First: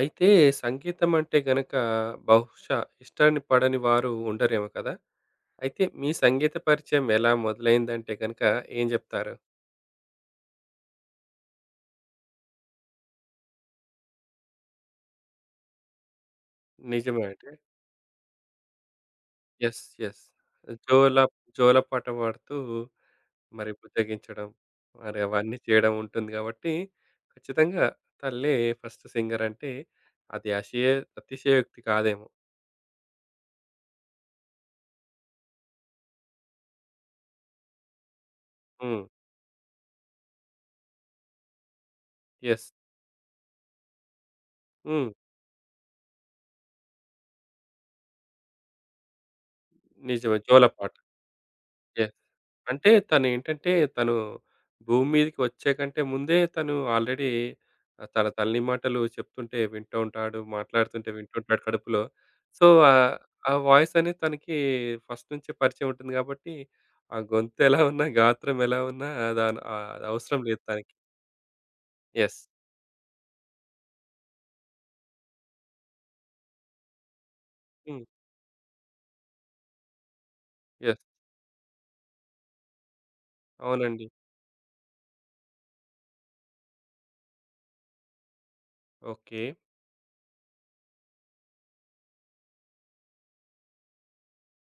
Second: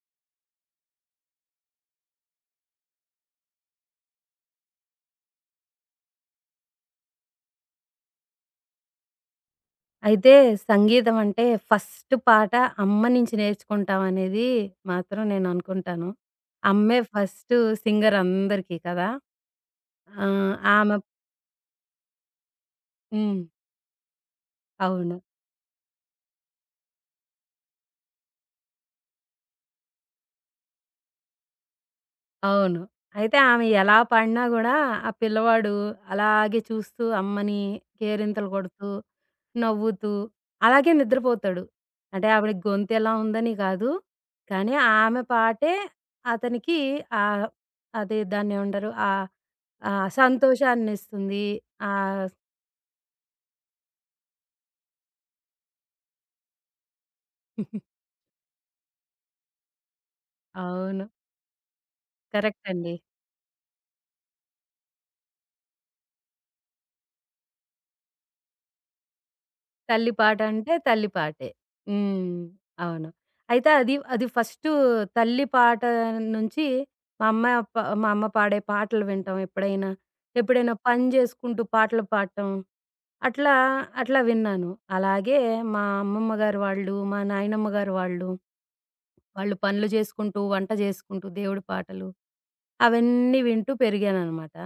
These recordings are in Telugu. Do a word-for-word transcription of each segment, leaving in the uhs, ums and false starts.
అయితే సంగీతం అంటే గనక బహుశా ఇష్టాన్ని పడని వారు ఉండరేమో కదా! అయితే మీ సంగీత పరిచయం ఎలా మొదలైందంటే గనక ఏం జెప్తారు? అయితే సంగీతం అంటే ఫస్ట్ పాట అమ్మ నుంచి నేర్చుకుంటామనేది మాత్రం నేననుకుంటాను. అమ్మే నిజమే అంటే ఫస్ట్ సింగర్ అందరికీ కదా! యెస్. యెస్. ఆ! ఆమె జోల జోలపాట పాడుతూ హ్మ్. మరి బుజ్జగించడం, మరి అవును. అవన్నీ చేయడం ఉంటుంది గాబట్టి, ఖచ్చితంగా తల్లే ఫస్ట్ సింగర్ అంటే అది అశయ అతిశయోక్తి కాదేమో! అవును. అయితే ఆమె ఎలా పడినా గూడా, ఆ పిల్లవాడు అలాగే చూస్తూ అమ్మని కేరింతలు కొడుతూ, హ్మ్. నవ్వుతూ అలాగే నిద్రపోతాడు. అంటే ఆవిడ యెస్. గొంతెలా ఉందని గాదు. కానీ హ్మ్. ఆమె పాటే అతనికి ఆహ్, అది దాన్నేమంటారు? ఆహ్, ఆ నిజమే. జోలపాట. సంతోషాన్నిస్తుంది. యెస్. ఆహ్ అంటే తనేంటంటే తను భూమి మీదకి వచ్చే కంటే ముందే తను ఆల్రెడీ ఆహ్, తన తల్లి మాటలు చెప్తుంటే వింటూ ఉంటాడు. అవును. మాట్లాడుతుంటే వింటుంటాడు కడుపులో. కరెక్ట్ సో, అండి. ఆహ్, ఆ వాయిస్ అనేది తనకి ఫస్ట్ నుంచే పరిచయం ఉంటుంది కాబట్టి, ఆ గొంతు ఎలా ఉన్నా, గాత్రం ఎలా ఉన్నా దాని ఆహ్, అది తల్లి అవసరం లేదు పాటంటే తనకి. తల్లి పాటే. యెస్. హ్మ్. అవును. అయితే అది, అది ఫస్టు తల్లి పాట నుంచి మా అమ్మ ప హ్మ్. మా అమ్మ పాడే పాటలు వినటం ఎప్పుడైనా. ఎప్పుడైనా యెస్. పని జేసుకుంటూ పాటలు పాడటం. అట్లా, అవునండి. అట్లా విన్నాను. అలాగే మా అమ్మమ్మ గారు వాళ్ళు, మా నాయనమ్మ గారు వాళ్ళు, ఓకే. వాళ్ళు పనులు జేసుకుంటూ, వంట జేసుకుంటూ దేవుడి పాటలు అవన్నీ వింటూ పెరిగాననమాట.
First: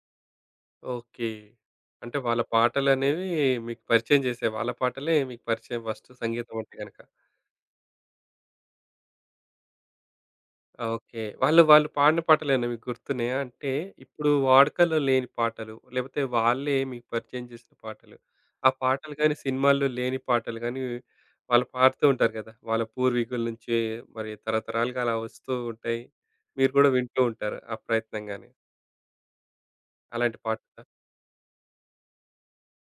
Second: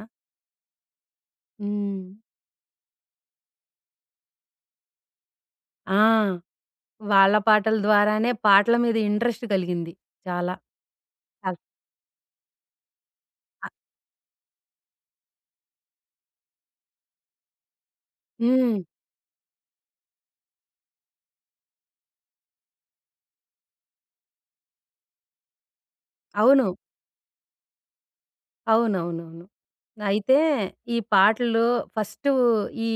ఓకే. హ్మ్. అంటే వాళ్ళ పాటలనేవి మీకు పరిచయం చేసాయి. వాళ్ళ పాటలే మీకు పరిచయం ఆ! ఫస్ట్ సంగీతం అంటే గనక. వాళ్ళ పాటల ద్వారానే పాటల మీద ఇంట్రెస్ట్ కలిగింది చాలా. ఓకే. వాళ్ళు వాళ్ళు పాడిన పాటలేనా మీకు గుర్తున్నాయా? అ అంటే ఇప్పుడు వాడుకలో లేని పాటలు, లేపోతే వాళ్ళే మీకు పరిచయం చేసిన పాటలు. ఆ హ్మ్. పాటలు గాని, సినిమాల్లో లేని పాటలు గాని, వాళ్ళు పాడుతూ ఉంటారు కదా! వాళ్ళ పూర్వీకుల నుంచి మరి తరతరాలుగా అలా వస్తూ ఉంటాయి. అవును. మీరు కూడా వింటూ ఉంటారు ఆ ప్రయత్నంగానే. అవునవునవును. అయితే అలాంటి పాట ఈ పాటలు ఫస్టు ఈ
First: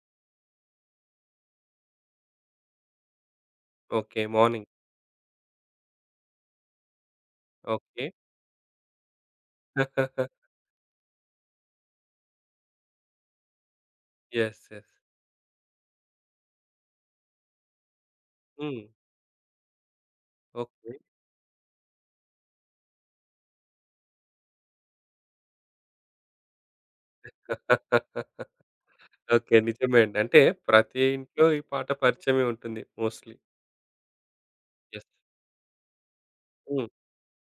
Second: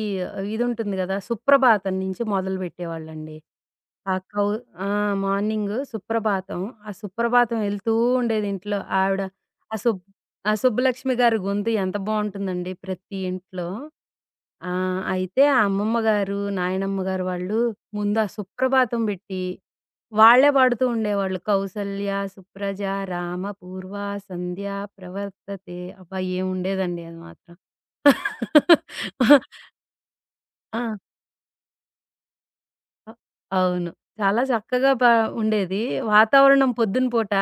ఇదుంటుంది గదా! 'సుప్రభాతం' నుంచి మొదలుపెట్టేవాళ్ళండి. ఆ! ఓకే. కౌ 'మార్నింగ్' ఆ! మార్నింగు సుప్రభాతం. ఆ సుప్రభాతం ఎళ్తూ ఓకే. ఉండేది ఇంట్లో. ఆవిడ ఆ సుబ్ ఆ సుబ్బలక్ష్మి గారి గొంతు ఎంత బావుంటుందండి ప్రతి ఇంట్లో. యెస్. ఆ! యెస్. అయితే ఆ అమ్మమ్మ గారు, నాయనమ్మ గారు వాళ్ళు ముందు ఆ హ్మ్. సుప్రభాతం బెట్టి, వాళ్ళే పాడుతూ ఓకే. ఉండేవాళ్ళు. కౌసల్య, సుప్రజ, రామ, పూర్వ, సంధ్య, ప్రవర్తతే. అబ్బా! ఏముండేదండి అది మాత్రం. ఓకే. నిజమే అండి. అంటే ఆ! ప్రతి ఇంట్లో ఈ పాట పరిచయమే ఉంటుంది అ మోస్ట్‌లీ. అవును. చాలా చక్కగా యెస్. బా ఉండేది. వాతావరణం హ్మ్. పొద్దున పూట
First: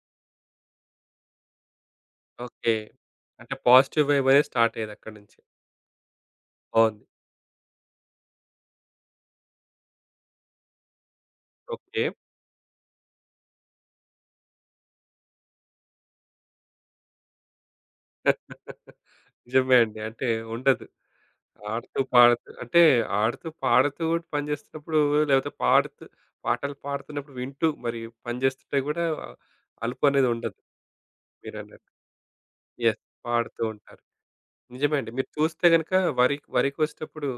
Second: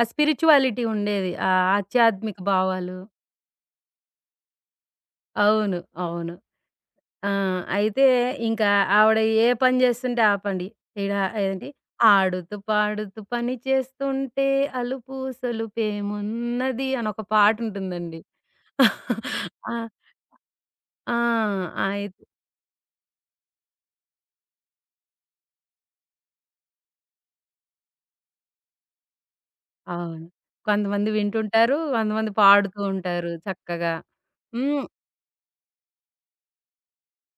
ఆ స్పిరిచ్యువాలిటీ ఉండేది. ఆ ఆధ్యాత్మిక ఓకే. భావాలు. అంటే పాజిటివ్ వైబ్ అనేది స్టార్ట్ అయ్యేది అక్కడి నుంచి. అవును. అవును. బావుంది. ఆ! అయితే ఇంకా ఆవిడ ఏ పని జేస్తుంటే ఆ పని. ఈడ ఏంటి ఓకే. ఆడుతూ పాడుతూ పని చేస్తుంటే అలుపు సొలుపేమున్నది అనొక పాటుంటుందండి. ఆ! నిజమే అండి. అంటే ఉండదు. ఆ! ఆడుతూ, అయిత్ పాడుతూ అంటే ఆడుతూ, పాడుతూ కూడా పని చేస్తున్నప్పుడు లేకపోతే పాడుతూ పాటలు పాడుతున్నప్పుడు వింటూ మరి పని చేస్తుంటే కూడా అలుపు అవును. అనేది ఉండదు. కొంతమంది వింటుంటారు. మీరన్నట్టు. కొంతమంది పాడుతూ యెస్. ఉంటారు పాడుతూ చక్కగా. ఉంటారు. హ్మ్. నిజమే అండి. మీరు చూస్తే గనుక వరి వరికోసేటప్పుడు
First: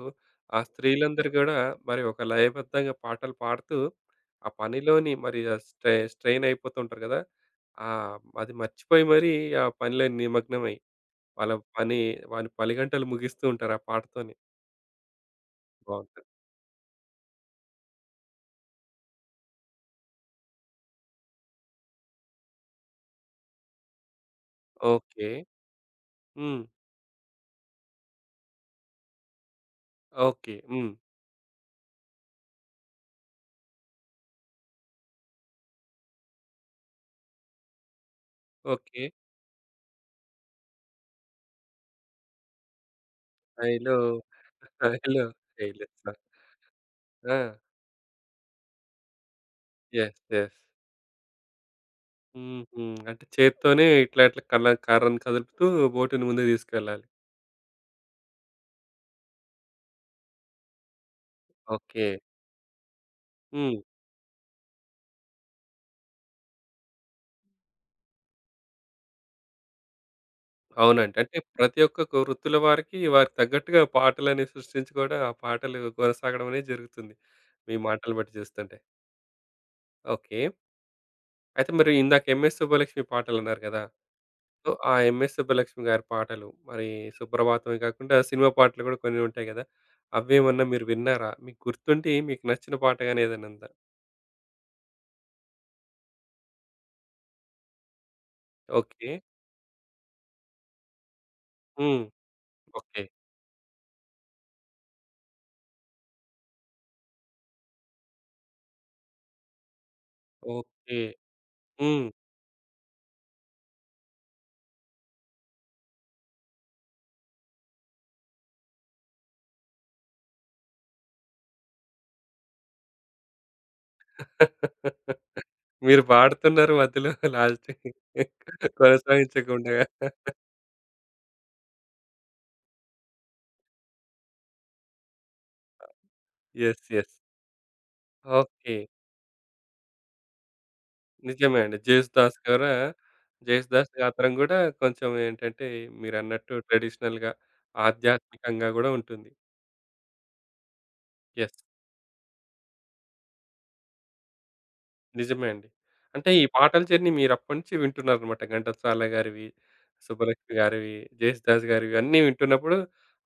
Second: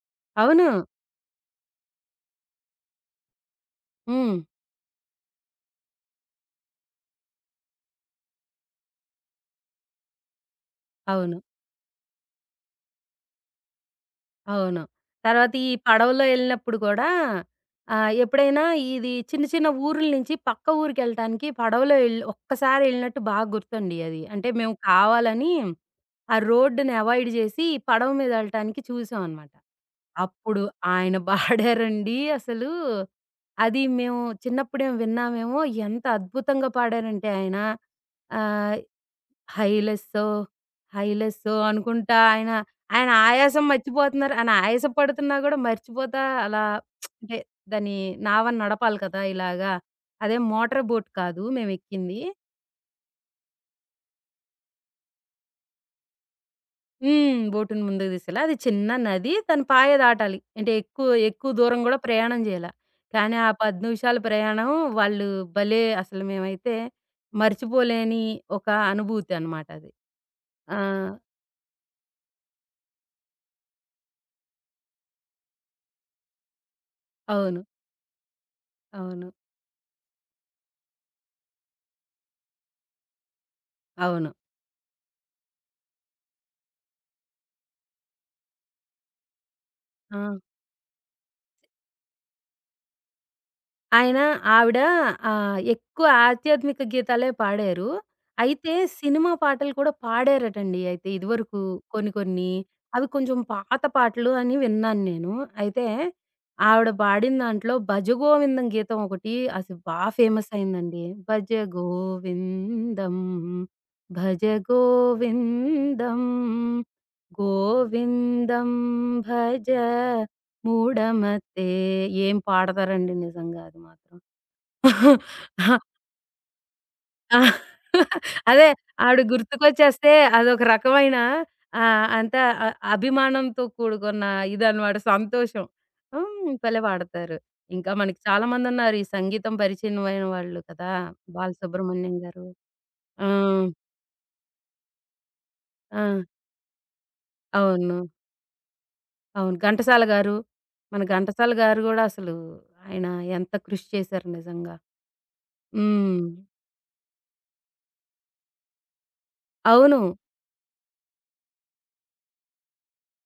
ఆ అవును. స్త్రీలందరూ గూడా మరి ఒక లయబద్ధంగా పాటలు పాడుతూ, హ్మ్. ఆ పనిలోని మరి ఆ స్ట్రె స్ట్రెయిన్ అయిపోతుంటారు గదా! ఆహ్, అది మర్చిపోయి మరి ఆ పనిలో నిమగ్నమై అవును. వాళ్ళ పని వాళ్ళ పనిగంటలు ముగిస్తూ ఉంటారు ఆ పాటతోని. అవును. తర్వాత ఈ బావుంటది. పడవలో ఎళ్ళినప్పుడు కూడా ఆహ్, ఎప్పుడైనా ఇది చిన్న చిన్న ఊరుల నుంచి పక్క ఊరికెళ్ళటానికి పడవలో ఎళ్ళి ఒక్కసారి ఎళ్ళినట్టు బాగా గుర్తండి అది. అంటే మేము ఓకే. కావాలని ఆ హ్మ్. రోడ్డుని అవాయిడ్ జేసి పడవ మీద ఎళ్ళటానికి చూసామనమాట. ఓకే. అప్పుడు హ్మ్. ఆయన పాడారండి అసలు. అది మేము చిన్నప్పుడేం విన్నామేమో, ఎంత అద్భుతంగా పాడారంటే ఆయన ఆహ్, ఓకే. హైలెస్సో, హైలెస్సో అనుకుంటా ఆయన, ఆయన ఆయాసం ఐ లవ్ మర్చిపోతున్నారు. ఆయన ఐ లవ్ ఆయాసపడుతున్నా కూడా ఐ లవ్ సాంగ్. మర్చిపోతా అలా ఆ! అంటే దాని నావని నడపాలి కదా! ఇలాగా. యెస్. అదే యెస్. మోటార్ బోట్ కాదు మేమెక్కింది. హుహు. అంటే చేత్తోనే ఇట్లా ఇట్లా కళ్ళ కర్రని కదులుతూ బోటిని ముందుకు తీసుకెళ్ళాలి. హ్మ్. బోటుని ముందుకు తీసుకెళ్ళా. అది చిన్న నది. తను పాయ దాటాలి. అంటే ఎక్కువ, ఎక్కువ దూరం గూడా ఓకే. ప్రయాణం జేయాల. కానీ ఆ హ్మ్. పది నిమిషాల ప్రయాణం వాళ్ళు భలే అసలు మేమైతే మర్చిపోలేని ఒక అనుభూతి అన్నమాట అది. ఆ! అవునండి. అంటే ప్రతి ఒక్క కు వృత్తుల వారికి, వారికి తగ్గట్టుగా పాటలని సృష్టించి కూడా ఆ పాటలు కొనసాగడం అనేది జరుగుతుంది. అవును. మీ మాటలు బట్టి చూస్తుంటే. అవును. ఓకే. అయితే మరి ఇందాక 'ఎంఎస్ సుబ్బలక్ష్మి' పాటలన్నారు కదా! అవును. సో, ఆ 'ఎంఎస్ సుబ్బలక్ష్మి' గారి పాటలు మరి సుప్రభాతమే కాకుండా సినిమా పాటలు కూడా కొన్ని ఉంటాయి కదా! ఆ! అవేమన్నా మీరు విన్నారా? మీకు గుర్తుండి మీకు నచ్చిన పాట గాని ఏదైనా ఉందా? ఆయన ఆవిడ ఆహ్, ఎక్కువ ఆధ్యాత్మిక గీతాలే పాడారు. అయితే ఓకే. సినిమా పాటలు కూడా పాడారటండి అయితే ఇదివరకు హ్మ్. కొన్ని కొన్ని. ఓకే. అవి కొంచెం పాత పాటలు అని విన్నాను నేను. అయితే ఆవిడ పాడిన దాంట్లో 'భజగోవిందం' గీతం ఒకటి అసలు బా ఫేమస్ ఓకే. అయిందండి. భజ హ్మ్. గోవిందం, భజ గోవిందం, గోవిందం భజ మూఢమతే ఏం పాడతారండి నిజంగా అది మాత్రం. మీరు పాడుతున్నారు మధ్యలో లాస్ట్‌కి అదే ఆవిడ కొనసాగించకుండా. గుర్తుకొచ్చేస్తే అదొక రకమైన ఆహ్, అంతా అ అభిమానంతో కూడుకున్న ఇదనమాట సంతోషం. హ్మ్. భలే యెస్. యెస్. పాడతారు. ఇంకా మనకి చాలా ఓకే. మందున్నారు ఈ సంగీతం పరిచయమైన వాళ్ళు కదా! నిజమే అండి. బాలసుబ్రహ్మణ్యం 'జేసుదాస్' గారు. కూడా ఆ! 'జేసుదాస్' గాత్రం కూడా కొంచెం ఏంటంటే ఆ! మీరన్నట్టు ట్రెడిషనల్‌గా, అవును. ఆధ్యాత్మికంగా గూడా ఉంటుంది. అవును. ఘంటసాల గారు. మన ఘంటసాల యెస్. గారు గూడా అసలు ఆయన ఎంత కృషి చేశారు నిజంగా. నిజమే అండి. హ్మ్. అంటే ఈ పాటల జర్నీ మీరప్పటినుంచి వింటున్నారనమాట. ఘంటసాల గారివి, అవును. సుబ్బలక్ష్మి గారివి, జేసుదాస్ గారివి అన్నీ వింటున్నప్పుడు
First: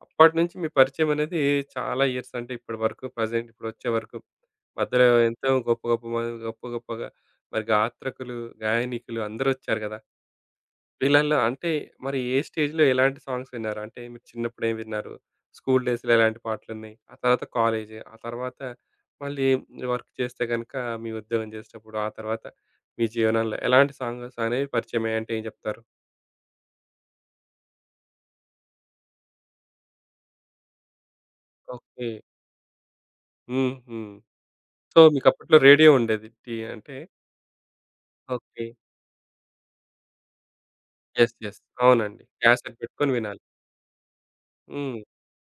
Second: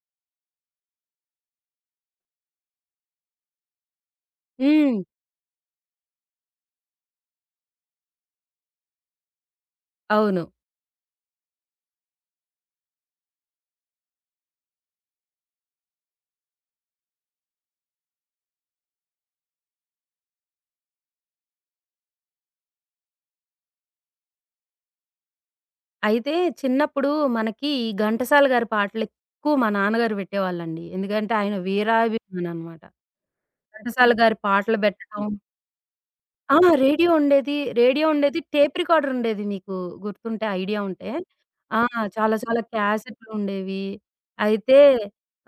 అప్పటినుంచి మీ పరిచయం అనేది చాలా ఇయర్స్ అంటే ఇప్పటి వరకు ప్రెజెంట్ ఇప్పుడొచ్చే వరకు. హ్మ్. మధ్యలో ఎంతో గొప్ప గొప్ప మ గొప్ప గొప్పగా మరి గాత్రకులు, గాయనికులు అందరొచ్చారు గదా! అవును. వీళ్ళల్లో అంటే మరి ఏ స్టేజ్‌లో ఎలాంటి సాంగ్స్ విన్నారు? అంటే మీరు చిన్నప్పుడు ఏం విన్నారు? స్కూల్ డేస్‌లో ఎలాంటి పాటలున్నాయి? ఆ తర్వాత కాలేజ్, ఆ తర్వాత మళ్ళీ వర్క్ చేస్తే గనుక మీ ఉద్యోగం చేసేటప్పుడు, ఆ తర్వాత మీ జీవనంలో ఎలాంటి సాంగ్స్ అనేవి పరిచయమయ్యాయి అంటే ఏం చెప్తారు? అయితే చిన్నప్పుడు మనకి ఈ ఘంటసాల గారి పాటలెక్కువ మా నాన్నగారు పెట్టేవాళ్ళండి. ఎందుకంటే ఆయన ఓకే. వీరాభిమాననమాట. హుహు. ఘంటసాల గారి పాటలు సో, పెట్టడం మీకప్పట్లో రేడియో ఉండేది. టీ ఆ! అంటే రేడియో ఉండేది. రేడియో ఉండేది. ఓకే. టేప్ రికార్డర్ ఉండేది మీకు గుర్తుంటే, ఐడియా ఉంటే. యెస్. యెస్. ఆ! అవునండి. చాలా చాలా క్యాసెట్ పెట్టుకొని వినాలి. క్యాసెట్లుండేవి. అయితే హ్మ్.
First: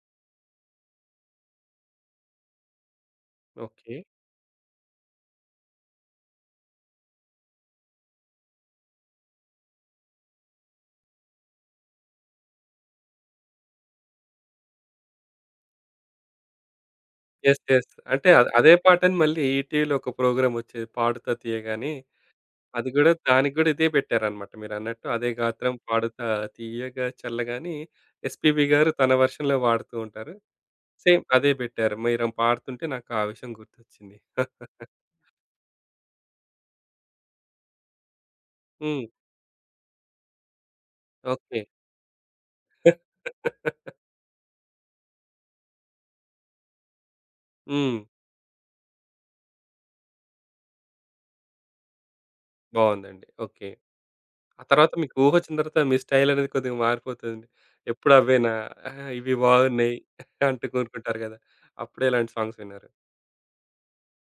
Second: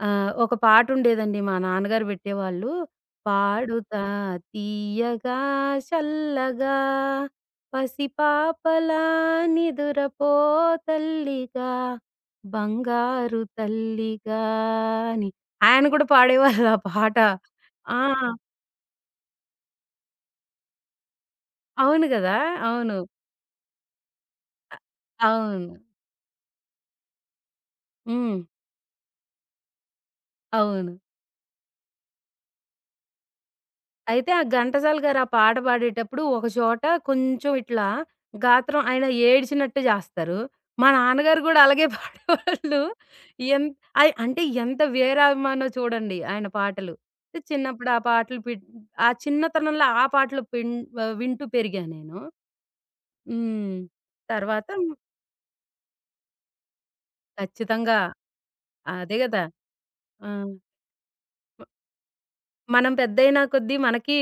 ఆహ్, ఒక పాటుండేదండి మా నాన్నగారు పెట్టేవాళ్ళు. ఓకే. పాడుతా తీయగా చల్లగా పసిపాపలా నిదురపో తల్లిగా బంగారు తల్లిగా అని. ఆయన కూడా పాడేవాళ్ళు ఆ పాట. యెస్. యెస్. ఆ! అంటే అ అదే పాటని మళ్ళీ ఈటీవీలో ఒక ప్రోగ్రామ్ వచ్చేది. పాడుతా తీయగా అని అవును గదా! అది అవును. గూడా దానికి గూడా ఇదే పెట్టారనమాట మీరన్నట్టు. అదే గాత్రం అవును. పాడుతా తీయగా చల్లగా అని హ్మ్. ఎస్‌పీబీ గారు తన వర్షన్‌లో వాడుతూ ఉంటారు. అవును. సేమ్ అదే బెట్టారు. మీరు పాడుతుంటే నాకు ఆ విషయం గుర్తొచ్చింది. అయితే ఆ ఘంటసాల గారు ఆ పాట పాడేటప్పుడు ఒక చోట కొంచెం ఇట్లా గాత్రం హ్మ్. ఆయన ఏడ్చినట్టు జేస్తారు. మా నాన్నగారు ఓకే. గూడా అలాగే పాడేవాళ్ళు. ఎన్ అయ్ అంటే ఎంత వీరాభిమానో చూడండి ఆయన పాటలు. చిన్నప్పుడు హ్మ్. ఆ పాటలు పిన్ ఆ చిన్నతనంలో ఆ పాటలు పిన్ ఆహ్, వింటూ పెరిగా నేను. బావుందండి. ఓకే. హ్మ్. ఆ తర్వాత తర్వాత మీకు ఊహొచ్చిన తర్వాత మీ స్టైల్ అనేది కొద్దిగా మారిపోతుంది. ఖచ్చితంగా. ఎప్పుడు అవేనా? ఆహా! అదే ఇవి గదా! బాగున్నాయి ఆ! అంటూ కోరుకుంటారు గదా! అప్పుడే ఇలాంటి సాంగ్స్ విన్నారు. మనం పెద్దయిన కొద్దీ మనకి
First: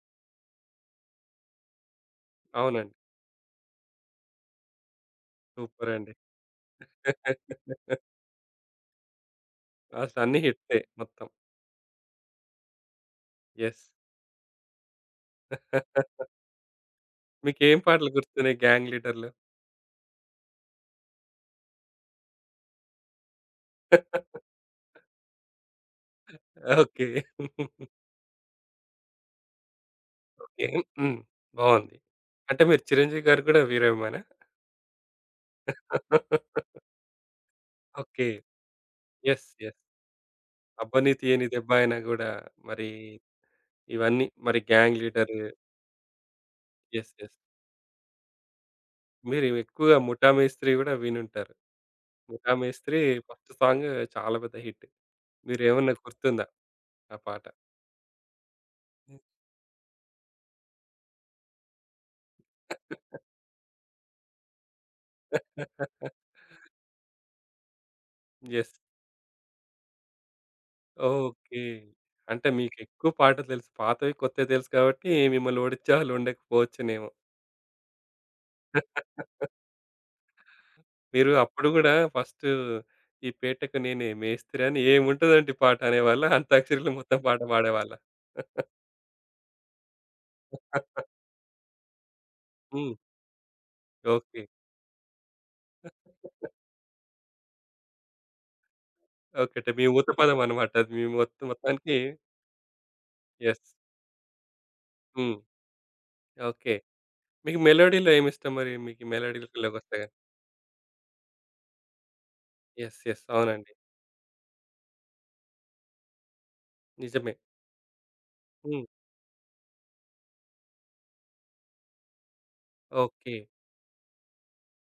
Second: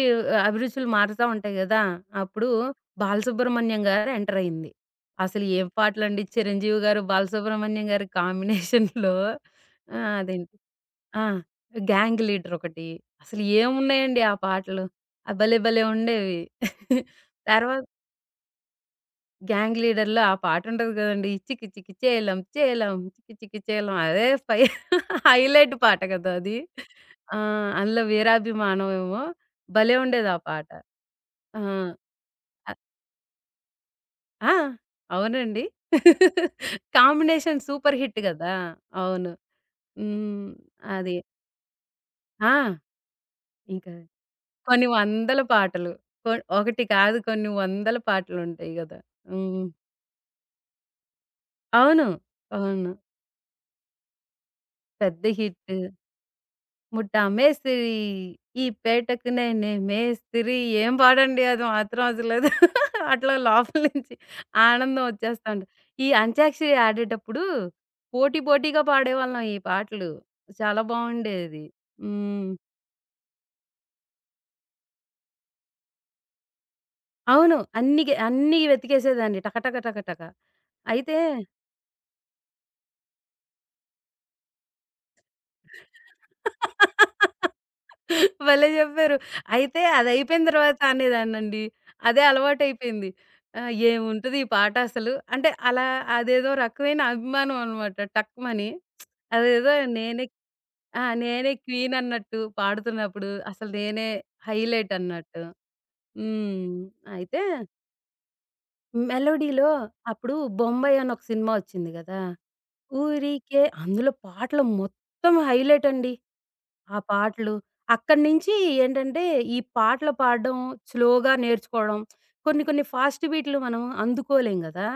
అభిరుచులు మారుతా ఉంటాయి గదా! అప్పుడు అవునండి. 'బాలసుబ్రహ్మణ్యం' గారు ఎంటరయింది. అసలు ఏం సూపర్ అండి. పాటలండి 'చిరంజీవి' గారు, 'బాలసుబ్రహ్మణ్యం' గారి కాంబినేషన్‌లో ఆహ్, అసలన్నీ అదేంటి హిట్సే ఆ! మొత్తం. 'గ్యాంగ్ లీడర్' ఒకటి. అసలు యెస్. ఏమున్నాయండి ఆ పాటలు. ఆ భలే భలే ఉండేవి. తర్వా మీకేం పాటలు గుర్తున్నాయి గ్యాంగ్ లీడర్‌లో? గ్యాంగ్ లీడర్‌లో ఆ పాటుంటది గదండీ! ఇచ్చికి చికి చికి చేలం చేలం చికి చికి చేలం అదే ఫై హైలైట్ పాట గదా అది. ఓకే. ఆ! అందులో వీరాభిమానం ఏమో భలే ఉండేది ఆ ఓకే. పాట. హ్మ్. ఆ! బావుంది. అంటే అ మీరు 'చిరంజీవి' గారు కూడా వీరాభిమానా? ఆ! అవునండి. Combination super hit okay. గదా! అవును. యెస్. యెస్. హ్మ్. 'అబ్బని అది. తీయని దెబ్బ అయినా' గూడా ఆ! మరి ఇంకా ఇవన్నీ మరి కొన్ని గ్యాంగ్ లీడరు. వందల పాటలు. కొ ఒకటి యెస్. కాదు యెస్. కొన్ని వందల పాటలుంటాయి గదా! మీరు హ్మ్. ఎక్కువగా 'ముఠా మేస్త్రి' గూడా వినుంటారు. అవును. 'ముఠా అవును. మేస్త్రి' ఫస్ట్ సాంగ్ చాలా పెద్ద హిట్. పెద్ద హిట్. మీరేమన్నా గుర్తుందా ఆ 'ముఠా పాట? మేస్తిరి ఈ పేటకు నేనే మేస్తిరి' ఏం పాడండి అది మాత్రం అసలది అట్లా లోపల నుంచి ఆనందం వచ్చేస్తా ఉంటది. ఈ అంత్యాక్షరి ఆడేటప్పుడు పోటీ యెస్. పోటీగా పాడేవాళ్ళం ఈ పాటలు. చాలా ఓకే. బావుండేది. అంటే హ్మ్. మీకెక్కువ పాటలు తెలుసు. పాతవి, కొత్తవి తెలుసు కాబట్టి మిమ్మల్ని ఓడించే వాళ్ళు ఉండకపోవచ్చునేమో. అవును. అన్ని గె అన్నీ వెతికేసేదాన్ని టక టక టక టక. అయితే మీరు అప్పుడు గూడా ఫస్టు ఈ పేటకు నేనే మేస్తిరి అని ఏముంటదండి పాట అనేవాళ్ళా? అంత్యాక్షరిలో మొత్తం పాట పాడేవాళ్ళా? భలే జెప్పారు. అయితే అదయిపోయిన తర్వాత అనేదాన్నండి. అదే హ్మ్. అలవాటయిపోయింది. ఆహ్, ఏముంటది ఓకే. ఈ పాట అసలు అంటే అలా అదేదో రకమైన అభిమానం అనమాట టక్‌మని. ఓకే. అంటే అదేదో మీ ఊత నేనే పదం అనమాట. అది ఆ! మీ మొత్తం నేనే క్వీన్ మొత్తానికి అన్నట్టు పాడుతున్నప్పుడు అసలు యెస్. నేనే హైలైట్ హ్మ్. అన్నట్టు. హ్మ్. ఓకే. అయితే మీకు మెలోడీలో ఏమిష్టం మరి? మీకు మెలోడీలో మెలోడీలలోకొస్తే గనుక? అప్పుడు 'బొంబాయి' అని ఒక సినిమా ఒచ్చింది గదా! యెస్. యెస్. ఊరికే అవునండి. అందులో పాటలు మొత్తం హైలైట్ అండి. ఆ నిజమే. పాటలు. అక్కడి నుంచి హ్మ్. ఏంటంటే, ఈ పాటలు పాడడం, స్లోగా నేర్చుకోవడం. కొన్ని కొన్ని ఫాస్ట్ ఓకే. బీట్లు మనం అందుకోలేం గదా!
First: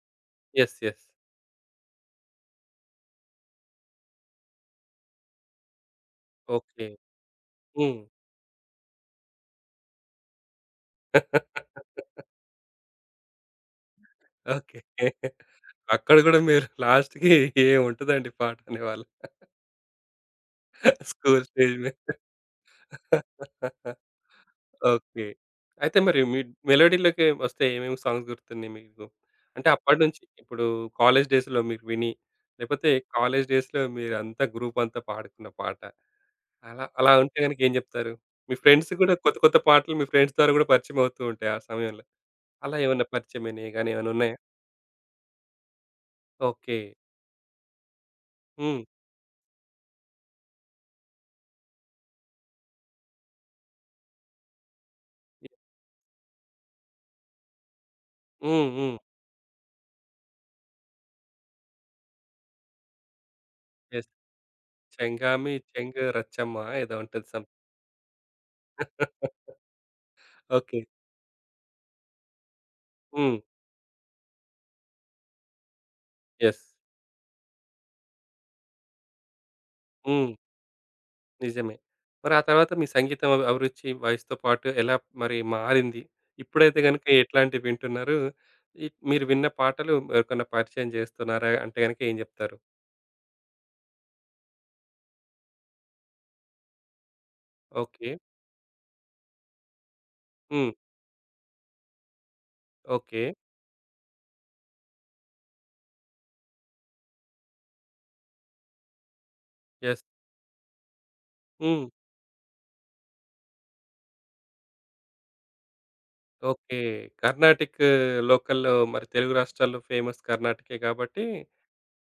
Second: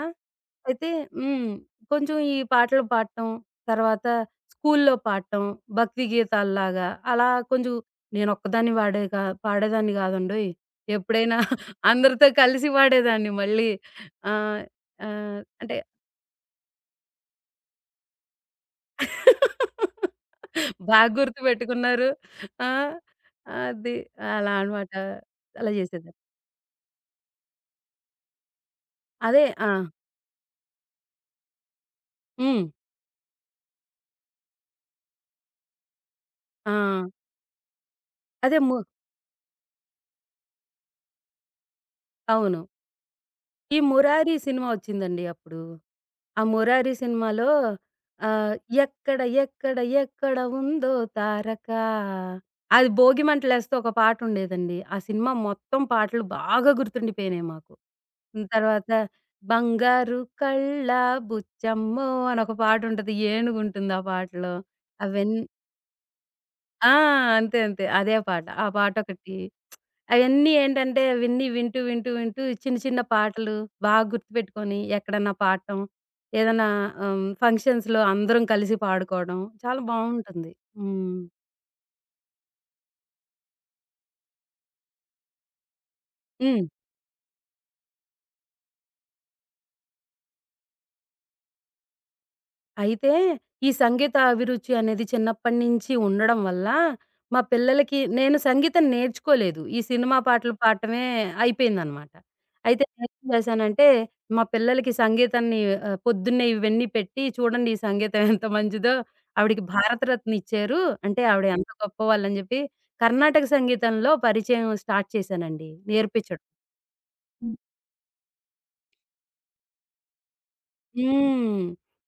యెస్. అయితే యెస్. హ్మ్. కొంచెం ఈ పాటలు పాడటం, తర్వాత స్కూల్లో పాడటం, భక్తి ఓకే. గీతాల్లాగా అలా కొంచెం హ్మ్. నేనొక్కదాన్ని పాడే కా పాడేదాన్ని గాదండోయ్! ఎప్పుడైనా అందరితో కలిసి పాడేదాన్ని మళ్ళీ. ఆహ్, ఓకే. ఆహ్, అంటే అక్కడ గూడా మీరు లాస్ట్‌కి ఏముంటదండి పాట అనేవాళ్ళు. బాగా స్కూల్ స్టేజ్ మీద. గుర్తుపెట్టుకున్నారు. ఆ! అది అలా అనమాట. ఓకే. అలా అయితే చేసేదాన్ని. మరి మీ మెలోడీలోకి వస్తే ఏమేమి సాంగ్స్ గుర్తున్నాయి మీకు? అదే అంటే ఆ! అప్పటినుంచి ఇప్పుడు కాలేజ్ డేస్‌లో మీరు విని, హ్మ్. లేపోతే కాలేజ్ డేస్‌లో మీరంతా గ్రూపంతా పాడుకున్న పాట. ఆ! అలా అలా ఉంటే గనక ఏం జెప్తారు? మీ అదే ము ఫ్రెండ్స్ గూడా కొత్త కొత్త పాటలు మీ ఫ్రెండ్స్ ద్వారా గూడా పరిచయం అవుతూ ఉంటాయి ఆ సమయంలో. అవును. అలా ఏమన్నా పరిచయమైనయి ఈ గాని 'మురారి' ఏమన్నున్నాయా? సినిమా వచ్చిందండి అప్పుడు. ఆ ఓకే. 'మురారి' సినిమాలో ఆహ్, హ్మ్. ఎక్కడ ఎక్కడ ఎక్కడ ఉందో తారక అది భోగిమంటలేస్తే ఒక పాటుండేదండి. ఆ సినిమా మొత్తం పాటలు బాగా గుర్తుండిపోయినాయి మాకు. హ్మ్. తర్వాత హ్మ్. 'బంగారు కళ్ళ బుచ్చమ్మో' అనొక పాటుంటది. ఏనుగుంటుంది ఆ యెస్. పాటలో. అవన్నీ 'చెంగామి చెంగు రచ్చమ్మ' ఆ! ఏదో ఉంటది సం అంతే అంతే. అదే పాట. ఆ పాటొకటి. అయన్నీ ఓకే. ఏంటంటే అవన్నీ వింటూ, వింటూ, వింటూ చిన్న, చిన్న హ్మ్. పాటలు బాగా గుర్తుపెట్టుకొని ఎక్కడన్నా పాడటం. యెస్. ఏదన్నా ఆహ్, ఫంక్షన్స్‌లో అందరం కలిసి పాడుకోవడం. చాలా హ్మ్. బావుంటుంది. హ్మ్. నిజమే. మరి ఆ తర్వాత మీ సంగీతం అభి అభిరుచి వయసుతో పాటు ఎలా మరి మారింది? హ్మ్. ఇప్పుడైతే గనుక ఎట్లాంటివి వింటున్నారు? ఇ మీరు విన్న పాటలు ఎవరికన్నా పరిచయం చేస్తున్నారా? అంటే గనుక ఏం చెప్తారు? అయితే, ఈ సంగీత అభిరుచి అనేది చిన్నప్పటి నుంచి ఉండడం వల్ల, మా పిల్లలకి ఓకే. నేను సంగీతం నేర్చుకోలేదు. ఈ సినిమా పాటలు హ్మ్. పాడటమే అయిపోయిందనమాట. అయితే ఓకే. నేనేం చేశానంటే, మా పిల్లలకి సంగీతాన్ని ఆహ్, పొద్దున్నే ఇవన్నీ పెట్టి, చూడండి ఈ సంగీతం ఎంత మంచిదో, ఆవిడకి యెస్. భారతరత్న ఇచ్చారు. అంటే ఆవిడ ఎంత హ్మ్. గొప్పవాళ్ళని చెప్పి, కర్ణాటక సంగీతంలో పరిచయం స్టార్ట్ చేశానండి నేర్పించడం. ఓకే. హ్మ్. కర్ణాటిక్ లోకల్‌లో మరి తెలుగు రాష్ట్రాల్లో ఫేమస్ కర్ణాటకే కాబట్టి హ్మ్.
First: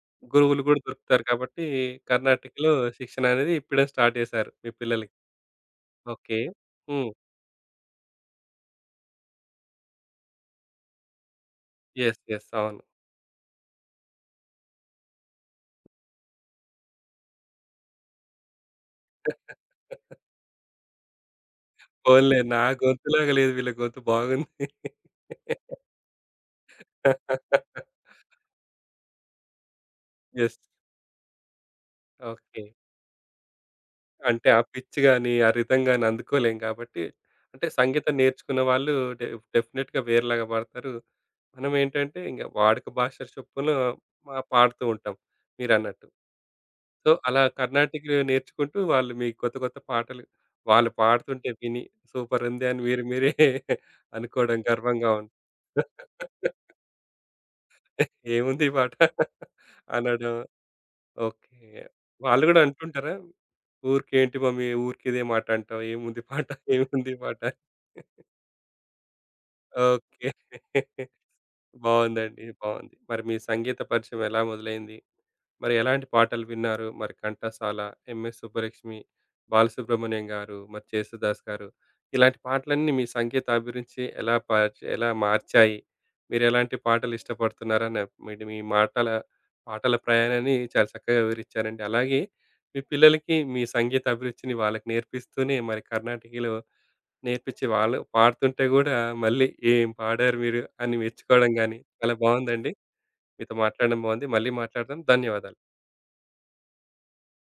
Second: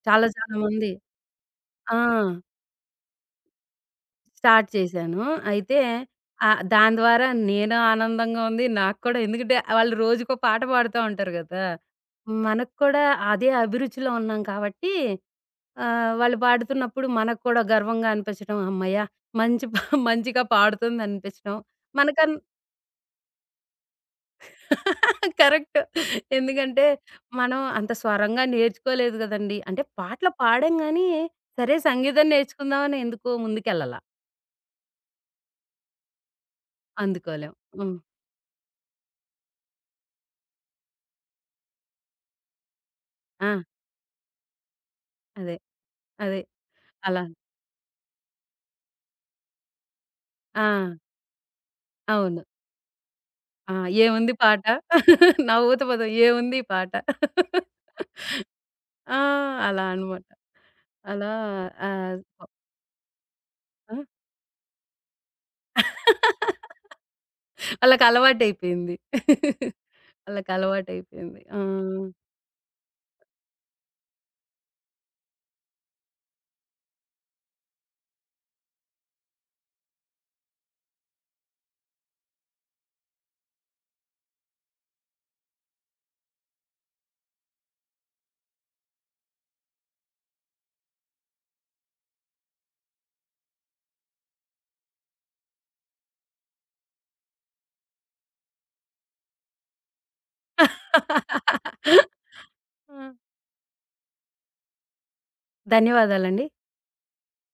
చాలా చాలా గురువులు గూడా మంది దొరుకుతారు కాబట్టి, ఆ! కర్ణాటికలో శిక్షణ అనేది ఇప్పుడే స్టార్ట్ చేశారు స్టార్ట్ మీ పిల్లలకి. చేశాను. అయితే ఓకే. ఆహ్, దాని హ్మ్. ద్వారా నేను ఆనందంగా ఉంది. నాకు కూడా ఎందుకంటే వాళ్ళు రోజుకో పాట పాడుతా ఉంటారు గదా! యెస్. యెస్. మనకు అవును. కూడా అదే అభిరుచిలో ఉన్నాం కాబట్టి ఆహ్, వాళ్ళు పాడుతున్నప్పుడు మనకు కూడా గర్వంగా అనిపించడం. హమ్మయ్య! మంచి పా మంచిగా పాడుతుంది అనిపించడం. మనకన్ పోన్లే నా గొంతులాగా లేదు వీళ్ళ గొంతు బాగుంది. కరెక్ట్. ఎందుకంటే మనం అంత స్వరంగా నేర్చుకోలేదు గదండీ. అంటే పాటలు యెస్. పాడాం గానీ, సరే సంగీతం ఓకే. నేర్చుకుందామని ఎందుకు ముందుకెళ్ళలా. అంటే ఆ పిచ్ గాని, ఆ రిథమ్ గాని అందుకోలేం కాబట్టి, అందుకోలేం. అంటే హ్మ్. సంగీతం నేర్చుకున్న వాళ్ళు డె డెఫినిట్‌గా వేరేలాగా పాడతారు. మనమేంటంటే ఇంక వాడుక భాష ఆ! చొప్పున మా పాడుతూ ఉంటాం అదే. మీరన్నట్టు. అదే. సో, అలా. అలా కర్ణాటిక్ నేర్చుకుంటూ వాళ్ళు మీకు కొత్త కొత్త పాటలు ఆ! వాళ్ళు పాడుతుంటే విని అవును. సూపరుంది అని మీరు మీరే ఆ! ఏముంది అనుకోవడం పాట? గర్వంగా ఉంటుంది. నా ఊత పదం ఏముంది ఈ పాట? ఏముంది ఈ పాట ఆ! అలా అనమాట. అనడం. అలా ఓకే. ఆహ్, వాళ్ళు గూడా అంటుంటారా? ఆ! ఊరికేంటి మమ్మీ ఊరికే ఇదే మాట అంటావు. ఏముంది పాట ఏముంది పాట. వాళ్ళకి అలవాటయిపోయింది. ఓకే. వాళ్ళకి అలవాటయిపోయింది. ఆ! బావుందండి. బావుంది. మరి మీ సంగీత పరిచయం ఎలా మొదలైంది? మరి ఎలాంటి పాటలు విన్నారు? మరి 'ఘంటసాల', 'ఎంఎస్ సుబ్బలక్ష్మి', బాలసుబ్రహ్మణ్యం గారు, మరి 'జేసుదాస్' గారు ఇలాంటి పాటలన్నీ మీ సంగీత అభిరుచి ఎలా పార్చ్ ఎలా మార్చాయి? మీరెలాంటి పాటలు ఇష్టపడుతున్నారని మీడి మీ మాటల పాటల ప్రయాణాన్ని చాలా చక్కగా వివరించారండి. అలాగే మీ పిల్లలకి మీ సంగీత అభిరుచిని వాళ్ళకి నేర్పిస్తూనే మరి కర్ణాటకీలో నేర్పించి వాళ్ళు పాడుతుంటే గూడా మళ్ళీ "ఏం పాడారు మీరు" ఆ! అని మెచ్చుకోవడం గాని చాలా బావుందండి. మీతో మాట్లాడడం బావుంది. మళ్ళీ మాట్లాడదాం. ధన్యవాదాలు. ధన్యవాదాలండి.